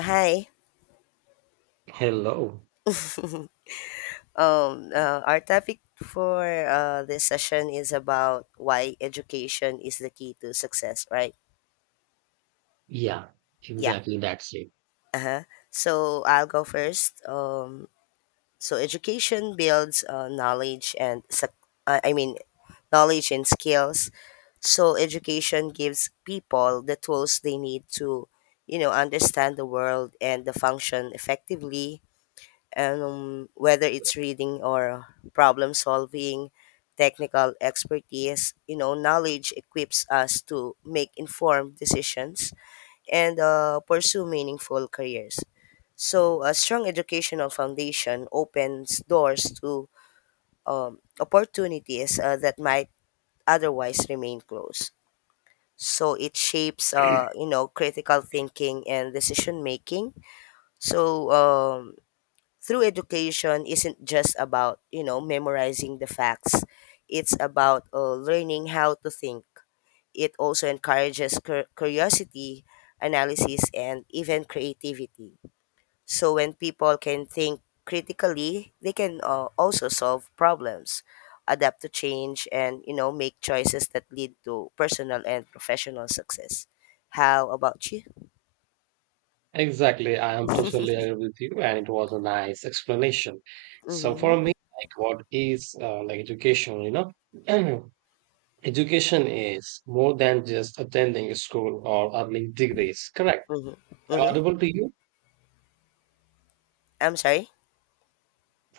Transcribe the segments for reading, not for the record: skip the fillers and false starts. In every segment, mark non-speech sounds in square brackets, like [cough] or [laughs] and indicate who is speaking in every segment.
Speaker 1: Hi.
Speaker 2: Hello.
Speaker 1: Our topic for this session is about why education is the key to success, right?
Speaker 2: Yeah,
Speaker 1: Yeah.
Speaker 2: exactly. That's it.
Speaker 1: So I'll go first. So education builds knowledge and uh, I mean knowledge and skills. So education gives people the tools they need to, understand the world and the function effectively whether it's reading or problem solving, technical expertise, knowledge equips us to make informed decisions and pursue meaningful careers. So a strong educational foundation opens doors to opportunities that might otherwise remain closed. So it shapes critical thinking and decision making. So um, through education isn't just about memorizing the facts. It's about learning how to think. It also encourages curiosity, analysis, and even creativity. So when people can think critically, they can also solve problems, adapt to change, and make choices that lead to personal and professional success. How about you?
Speaker 2: Exactly. I am totally agree with you, and it was a nice explanation. So
Speaker 1: Mm-hmm.
Speaker 2: for me, like what is like education, [clears throat] Education is more than just attending a school or earning degrees. Correct.
Speaker 1: Mm-hmm.
Speaker 2: Am I
Speaker 1: Mm-hmm.
Speaker 2: Audible to you?
Speaker 1: I'm sorry.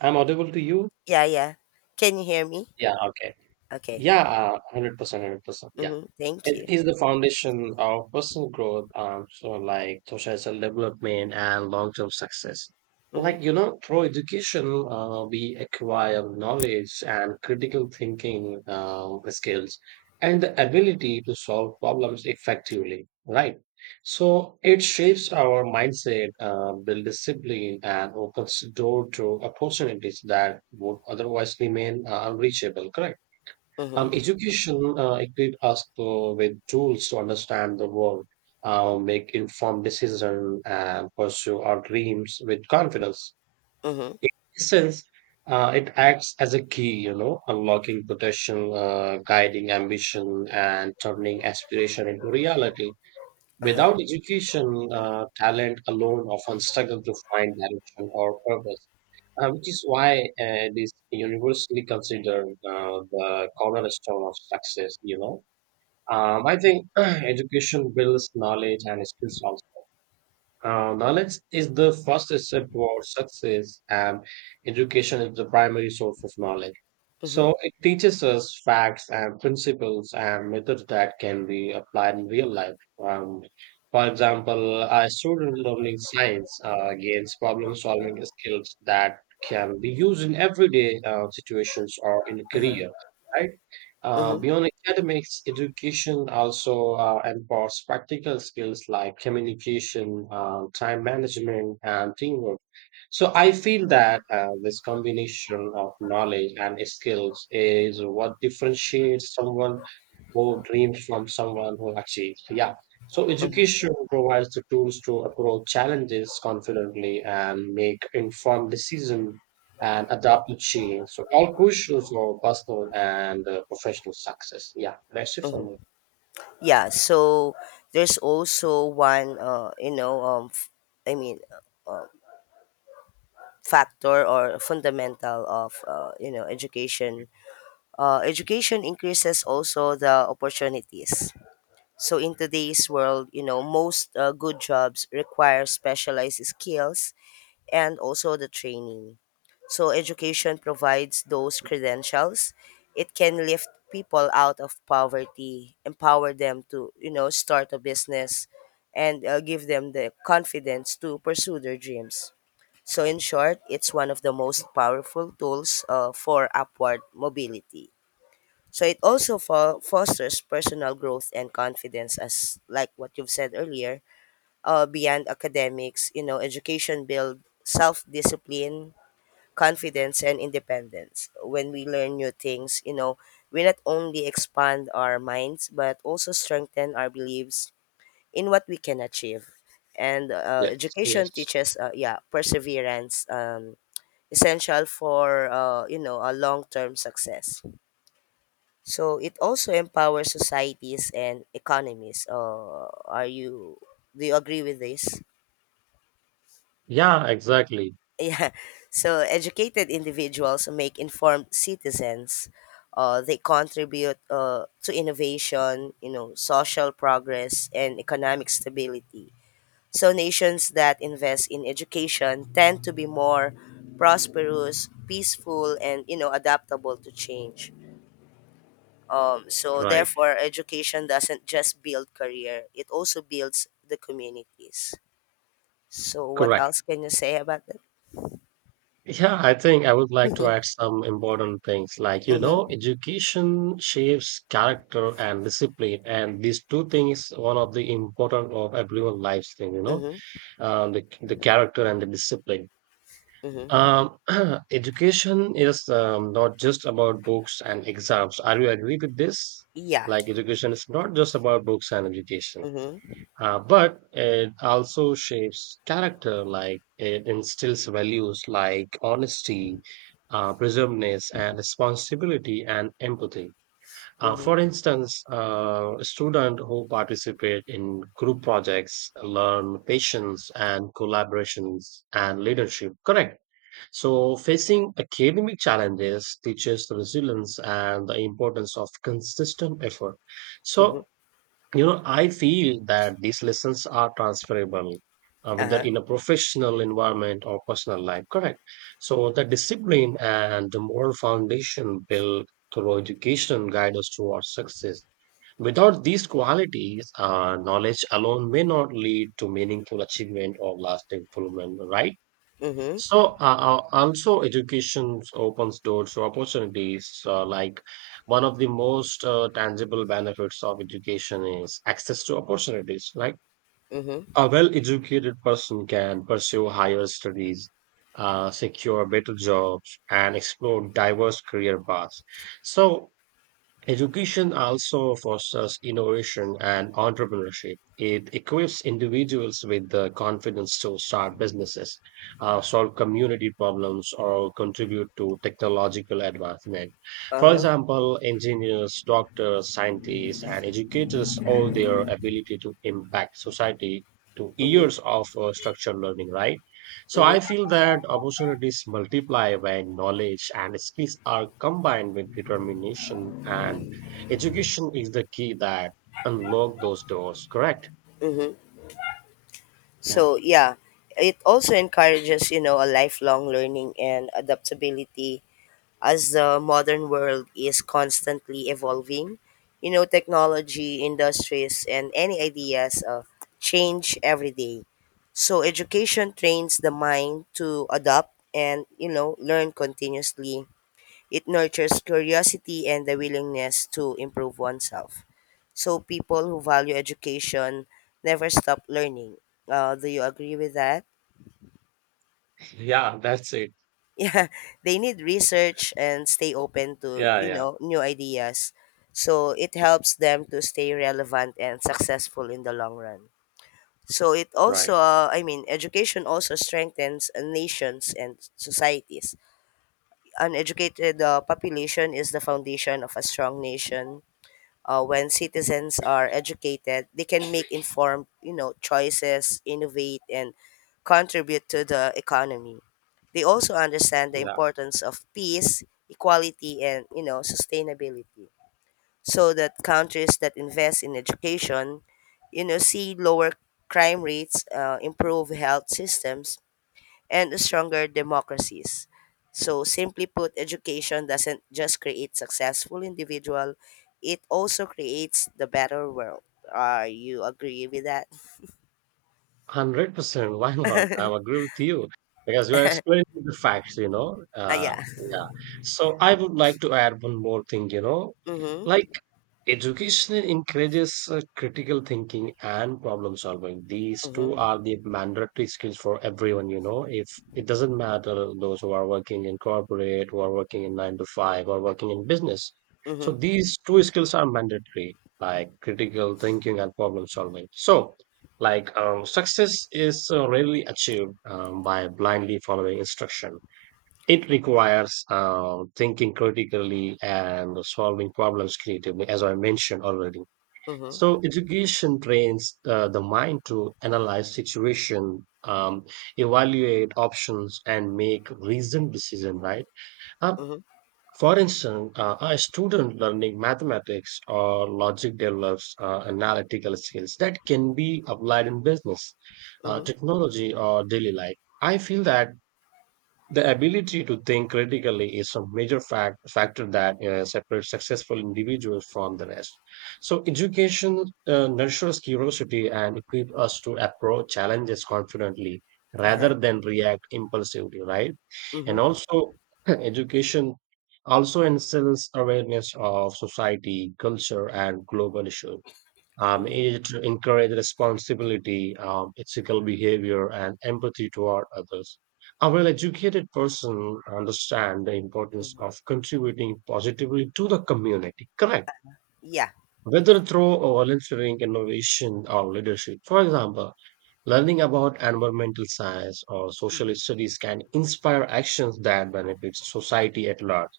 Speaker 2: I'm audible to you?
Speaker 1: Yeah, yeah. Can you hear me?
Speaker 2: Yeah, okay.
Speaker 1: Okay.
Speaker 2: Yeah, 100%, 100%. Yeah.
Speaker 1: Mhm. Thank
Speaker 2: It
Speaker 1: you.
Speaker 2: is the foundation of personal growth, so like social development and long-term success.
Speaker 1: Mhm.
Speaker 2: Like, through education, we acquire knowledge and critical thinking skills and the ability to solve problems effectively, right? So it shapes our mindset, build discipline, and opens door to opportunities that would otherwise remain unreachable, correct?
Speaker 1: Mhm.
Speaker 2: Education equips us to, with tools to understand the world, make informed decisions, and pursue our dreams with confidence.
Speaker 1: Mhm.
Speaker 2: In essence, it acts as a key, unlocking potential, guiding ambition, and turning aspiration into reality.
Speaker 1: Uh-huh.
Speaker 2: Without education, talent alone often struggle to find direction or purpose, which is why it is universally considered the cornerstone of success. I think [clears throat] education builds knowledge and skills also. Knowledge is the first step towards success, and education is the primary source of knowledge.
Speaker 1: Mhm.
Speaker 2: So, it teaches us facts and principles and methods that can be applied in real life. Um, for example, a student learning science gains problem solving skills that can be used in everyday situations or in
Speaker 1: Mhm.
Speaker 2: career, right?
Speaker 1: Mhm.
Speaker 2: Beyond academics, education also empowers practical skills like communication, time management, and teamwork. So I feel that this combination of knowledge and skills is what differentiates someone who dreams from someone who achieves. Yeah. So
Speaker 1: Mhm.
Speaker 2: education provides the tools to approach challenges confidently and make informed decisions and adapted change. So all questions on personal and professional success. Yeah, that's it for
Speaker 1: Mhm.
Speaker 2: me.
Speaker 1: Yeah, so there's also one you know f- I mean factor or fundamental of education. Education increases also the opportunities. So in today's world, most good jobs require specialized skills and also the training. So education provides those credentials. It can lift people out of poverty, empower them to, start a business, and give them the confidence to pursue their dreams. So in short, it's one of the most powerful tools for upward mobility. So it also fosters personal growth and confidence, as like what you've said earlier. Beyond academics, education build self-discipline, confidence, and independence. When we learn new things, we not only expand our minds but also strengthen our beliefs in what we can achieve. And
Speaker 2: Yes,
Speaker 1: education
Speaker 2: yes.
Speaker 1: teaches, yeah, perseverance, essential for a long-term success. So it also empowers societies and economies. Are you? Do you agree with this?
Speaker 2: Yeah, exactly.
Speaker 1: [laughs] yeah, so educated individuals make informed citizens. They contribute to innovation, social progress, and economic stability. So nations that invest in education tend to be more prosperous, peaceful, and adaptable to change. So
Speaker 2: Right.
Speaker 1: therefore, education doesn't just build career, it also builds the communities. So what
Speaker 2: Correct.
Speaker 1: else can you say about that?
Speaker 2: Yeah, I think I would like to add some important things like,
Speaker 1: Mm-hmm.
Speaker 2: education shapes character and discipline. And these two things, one of the important of everyone's lives thing,
Speaker 1: Mm-hmm.
Speaker 2: the character and the discipline.
Speaker 1: Mm-hmm.
Speaker 2: Um, [clears throat] education is not just about books and exams. Are you agree with this?
Speaker 1: Yeah.
Speaker 2: Like education is not just about books and education,
Speaker 1: Mhm.
Speaker 2: but it also shapes character. Like it instills values like honesty, preservedness, and responsibility and empathy.
Speaker 1: Mhm.
Speaker 2: For instance, a student who participate in group projects learn patience and collaborations and leadership. Correct, so, facing academic challenges teaches the resilience and the importance of consistent effort.
Speaker 1: Mhm.
Speaker 2: So, I feel that these lessons are transferable, whether
Speaker 1: Uh-huh.
Speaker 2: in a professional environment or personal life, correct? So, the discipline and the moral foundation built through education guide us towards success. Without these qualities, knowledge alone may not lead to meaningful achievement or lasting fulfillment, right?
Speaker 1: Mhm.
Speaker 2: Also education opens doors to opportunities. Like one of the most tangible benefits of education is access to opportunities. Like
Speaker 1: Mhm.
Speaker 2: a well-educated person can pursue higher studies, secure better jobs, and explore diverse career paths. So, education also fosters innovation and entrepreneurship. It equips individuals with the confidence to start businesses, solve community problems, or contribute to technological advancement. For
Speaker 1: Uh-huh.
Speaker 2: example, engineers, doctors, scientists, and educators owe their ability to impact society to
Speaker 1: Mhm.
Speaker 2: years of structured learning, right? So
Speaker 1: Mhm.
Speaker 2: I feel that opportunities multiply when knowledge and skills are combined with determination, and education is the key that unlock those doors. Correct?
Speaker 1: Mhm.
Speaker 2: Yeah,
Speaker 1: So, yeah, it also encourages, a lifelong learning and adaptability as the modern world is constantly evolving. You know, technology, industries, and any ideas change every day. So education trains the mind to adapt and, learn continuously. It nurtures curiosity and the willingness to improve oneself. So people who value education never stop learning. Do you agree with that? [laughs]
Speaker 2: yeah, that's it.
Speaker 1: Yeah, they need research and stay open to
Speaker 2: Yeah, yeah,
Speaker 1: new ideas. So it helps them to stay relevant and successful in the long run. So it
Speaker 2: right.
Speaker 1: also, I mean, education also strengthens nations and societies. An educated population is the foundation of a strong nation. When citizens are educated, they can make informed, choices, innovate, and contribute to the economy. They also understand the
Speaker 2: Yeah,
Speaker 1: importance of peace, equality, and sustainability. So that countries that invest in education, see lower crime rates, improve health systems, and stronger democracies. So, simply put, education doesn't just create successful individual, it also creates the better world. Are you agree with that?
Speaker 2: 100%. [laughs] Why not?
Speaker 1: [laughs]
Speaker 2: I agree with you because you are explaining the facts. You know.
Speaker 1: Ah, yeah.
Speaker 2: Yeah. So I would like to add one more thing.
Speaker 1: Mhm.
Speaker 2: Like education encourages critical thinking and problem solving. These two
Speaker 1: Mhm.
Speaker 2: are the mandatory skills for everyone, If it doesn't matter those who are working in corporate, who are working in nine to five, or working in business. So
Speaker 1: Mhm.
Speaker 2: these two skills are mandatory, like critical thinking and problem solving. So, success is rarely achieved by blindly following instruction. It requires thinking critically and solving problems creatively, as I mentioned already.
Speaker 1: Mhm.
Speaker 2: So, education trains the mind to analyze situation, evaluate options, and make reasoned decision, right? Uh,
Speaker 1: Mhm.
Speaker 2: for instance, a student learning mathematics or logic develops analytical skills that can be applied in business,
Speaker 1: Mhm.
Speaker 2: technology, or daily life. I feel that the ability to think critically is a major factor that separates successful individuals from the rest. So, education nurtures curiosity and equips us to approach challenges confidently
Speaker 1: Uh-huh.
Speaker 2: rather than react impulsively, right? And
Speaker 1: Mhm.
Speaker 2: also, [clears throat] education also instills awareness of society, culture, and global issues.
Speaker 1: Mhm.
Speaker 2: It encourages responsibility, ethical behavior, and empathy toward others. A well educated person understands the importance
Speaker 1: Mhm.
Speaker 2: of contributing positively to the community, correct?
Speaker 1: Yeah.
Speaker 2: Whether through volunteering, innovation, or leadership. For example, learning about environmental science or social
Speaker 1: Mhm.
Speaker 2: studies can inspire actions that benefit society at large.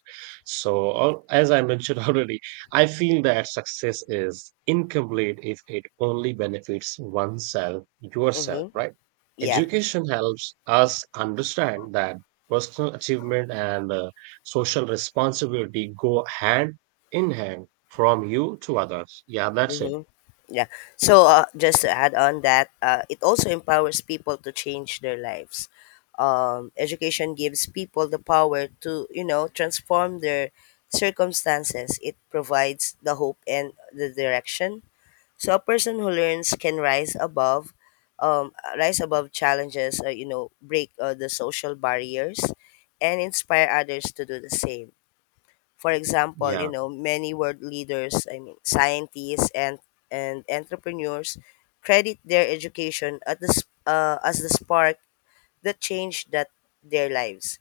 Speaker 2: So, as I mentioned [laughs] already, I feel that success is incomplete if it only benefits oneself, yourself,
Speaker 1: Mhm.
Speaker 2: right?
Speaker 1: Yeah.
Speaker 2: Education helps us understand that personal achievement and social responsibility go hand in hand from you to others. Yeah, that's it.
Speaker 1: Mm-hmm. Yeah. So just to add on that, it also empowers people to change their lives. Education gives people the power to, transform their circumstances. It provides the hope and the direction. So a person who learns can rise above, um, rise above challenges, break the social barriers, and inspire others to do the same. For example,
Speaker 2: Yeah,
Speaker 1: many world leaders, I mean, scientists and entrepreneurs credit their education at the, as the spark that changed that their lives.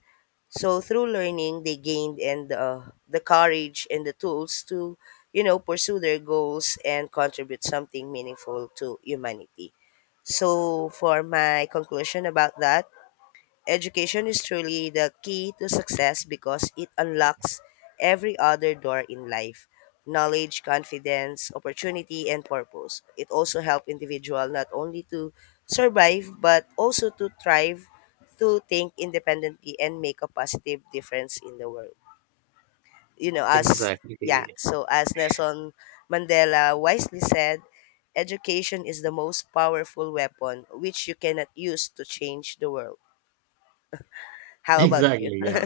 Speaker 1: So through learning, they gained and the courage and the tools to, pursue their goals and contribute something meaningful to humanity. So for my conclusion about that, education is truly the key to success because it unlocks every other door in life: knowledge, confidence, opportunity, and purpose. It also helps individual not only to survive but also to thrive, to think independently, and make a positive difference in the world. You know, as yeah,
Speaker 2: exactly. [laughs]
Speaker 1: so as Nelson Mandela wisely said, education is the most powerful weapon which you cannot use to change the world. How about you?
Speaker 2: Exactly. Yeah.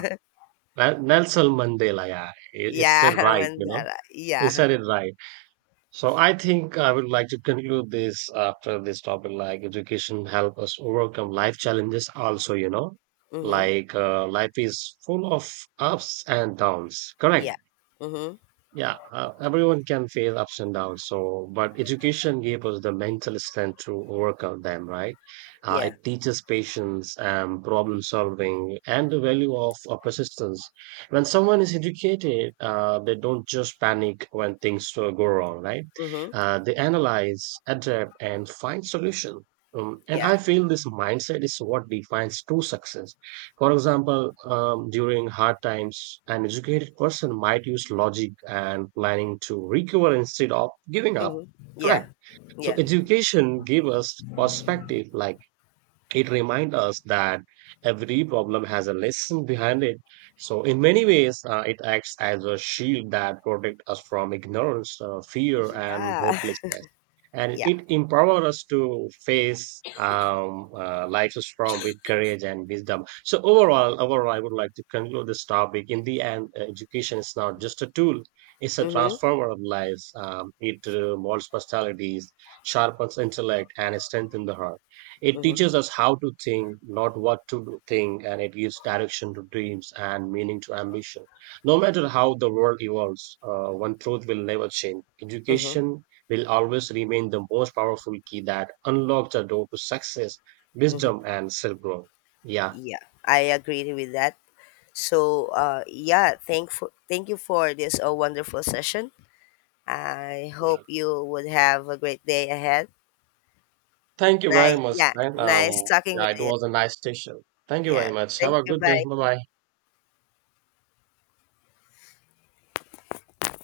Speaker 2: Well, Nelson Mandela, yeah, it said
Speaker 1: Yeah, [laughs]
Speaker 2: right,
Speaker 1: Mandara.
Speaker 2: he
Speaker 1: Yeah.
Speaker 2: said it right. So I think I would like to conclude this after this topic, like education help us overcome life challenges. Also,
Speaker 1: Mm-hmm.
Speaker 2: like life is full of ups and downs. Correct.
Speaker 1: Yeah. Mm-hmm.
Speaker 2: Yeah, everyone can face ups and downs. So, but education gave us the mental strength to overcome them, right?
Speaker 1: Yeah.
Speaker 2: It teaches patience and problem solving and the value of persistence. When someone is educated, they don't just panic when things go wrong, right?
Speaker 1: Mm-hmm.
Speaker 2: They analyze, adapt, and find solution. And I
Speaker 1: Yeah.
Speaker 2: feel this mindset is what defines true success. For example, during hard times, an educated person might use logic and planning to recover instead of giving up.
Speaker 1: Mm-hmm. Yeah.
Speaker 2: Correct. So
Speaker 1: Yeah.
Speaker 2: education gives us perspective, like it reminds us that every problem has a lesson behind it. So, in many ways, it acts as a shield that protects us from ignorance, fear, and
Speaker 1: Yeah. [laughs]
Speaker 2: hopelessness. And
Speaker 1: Yeah.
Speaker 2: it empowers us to face life's storm with courage and wisdom. So, overall, I would like to conclude this topic. In the end, education is not just a tool; it's a
Speaker 1: Mm-hmm.
Speaker 2: transformer of lives. It molds personalities, sharpens intellect, and strengthens the heart. It
Speaker 1: Mm-hmm.
Speaker 2: teaches us how to think, not think, and it gives direction to dreams and meaning to ambition. No matter how the world evolves, one truth will never change.
Speaker 1: Mm-hmm.
Speaker 2: Education will always remain the most powerful key that unlocks the door to success,
Speaker 1: Mm-hmm.
Speaker 2: wisdom, and self growth. Yeah.
Speaker 1: Yeah. I agree with that. So yeah, thank you for this wonderful session. I
Speaker 2: Yeah.
Speaker 1: hope you would have a great day ahead.
Speaker 2: Thank you very
Speaker 1: Nice,
Speaker 2: much,
Speaker 1: yeah,
Speaker 2: man.
Speaker 1: nice talking with
Speaker 2: Yeah, it
Speaker 1: you.
Speaker 2: was a nice session. Thank you
Speaker 1: Yeah.
Speaker 2: very much. Have
Speaker 1: Thank
Speaker 2: a
Speaker 1: you.
Speaker 2: good day.
Speaker 1: Bye.
Speaker 2: Bye bye.